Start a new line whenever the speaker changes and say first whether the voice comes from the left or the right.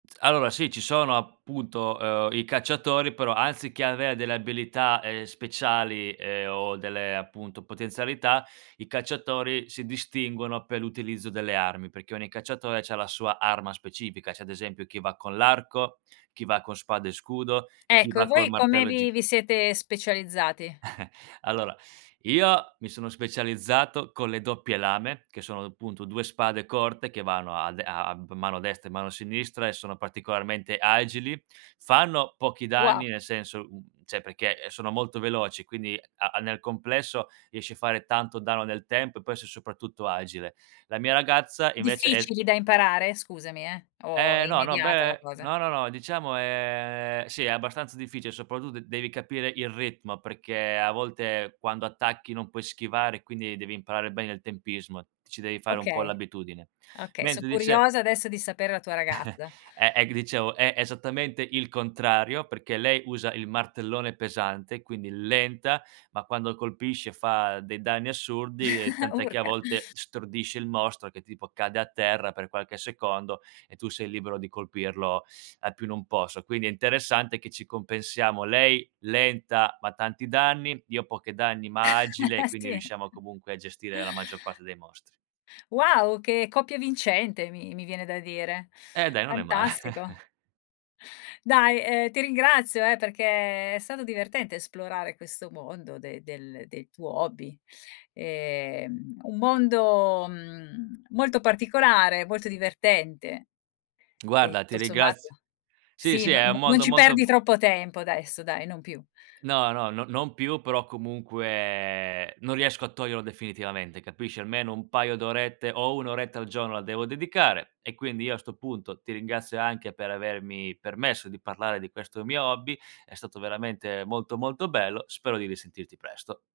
right: Allora sì, ci sono appunto, ehm, i cacciatori, però anziché avere delle abilità, ehm, speciali e o delle appunto potenzialità, i cacciatori si distinguono per l'utilizzo delle armi, perché ogni cacciatore c'ha la sua arma specifica. C'è ad esempio chi va con l'arco, chi va con spada e scudo, chi
left: Ecco, e
right: va col
left: voi come
right: martello
left: vi
right: giga
left: vi siete specializzati?
right: Allora io mi sono specializzato con le doppie lame, che sono appunto 2 spade corte che vanno a de a a m mano destra e mano sinistra e sono particolarmente agili. Fanno pochi
left: Wo
right: danni, nel senso, mhmm, cioè perché, eh, sono molto veloci, quindi a a nel complesso riesci a fare tanto danno nel tempo e poi sei soprattutto agile. La mia ragazza invece è s
left: Difficili da imparare? Scusami, eh, o è
right: Eh no, no,
left: immediata la
right: beh
left: cosa?
right: no, no, no, diciamo è sì è abbastanza difficile, soprattutto devi capire il ritmo, perché a volte quando attacchi non puoi schivare, quindi devi imparare bene il tempismo, ti ci devi fare un po'
left: Okay.
right: l'abitudine.
left: Okay, so'
right: Mentre dice
left: curiosa adesso di sapere la tua ragazza.
right: È è g ti dicevo, è esattamente il contrario, perché lei usa il martellone pesante, quindi lenta, ma quando colpisce fa dei danni assurdi, e tant'è che a
left: Urca.
right: volte stordisce il mostro che tipo cade a terra per qualche secondo e tu sei libero di colpirlo a più non posso. Quindi è interessante che ci compensiamo: lei lenta, ma tanti danni, io pochi danni, ma agile, quindi
left: Sì.
right: riusciamo comunque a gestire la maggior parte dei mostri.
left: Wow, che coppia vincente mi mi viene da dire.
right: Eh dai, non è ma
left: Fantastico. Dai, ehm, ti ringrazio eh, perché è stato divertente esplorare questo mondo de del del tuo hobby. Ehm, un mondo, mhmm, molto particolare, molto divertente e
right: Guarda, ti
left: tu sommato
right: ringrazio. Sì,
left: sì,
right: sì,
left: no
right: è un
left: no non
right: mondo
left: ci
right: molto
left: perdi
right: be
left: troppo tempo adesso dai, non più.
right: No, no, no non più, però comunque non riesco a toglierlo definitivamente, capisci. Almeno un paio d'orette o 1 oretta al giorno la devo dedicare, e quindi io a sto punto ti ringrazio anche per avermi permesso di parlare di questo mio hobby. È stato veramente molto, molto bello. Spero di risentirti presto.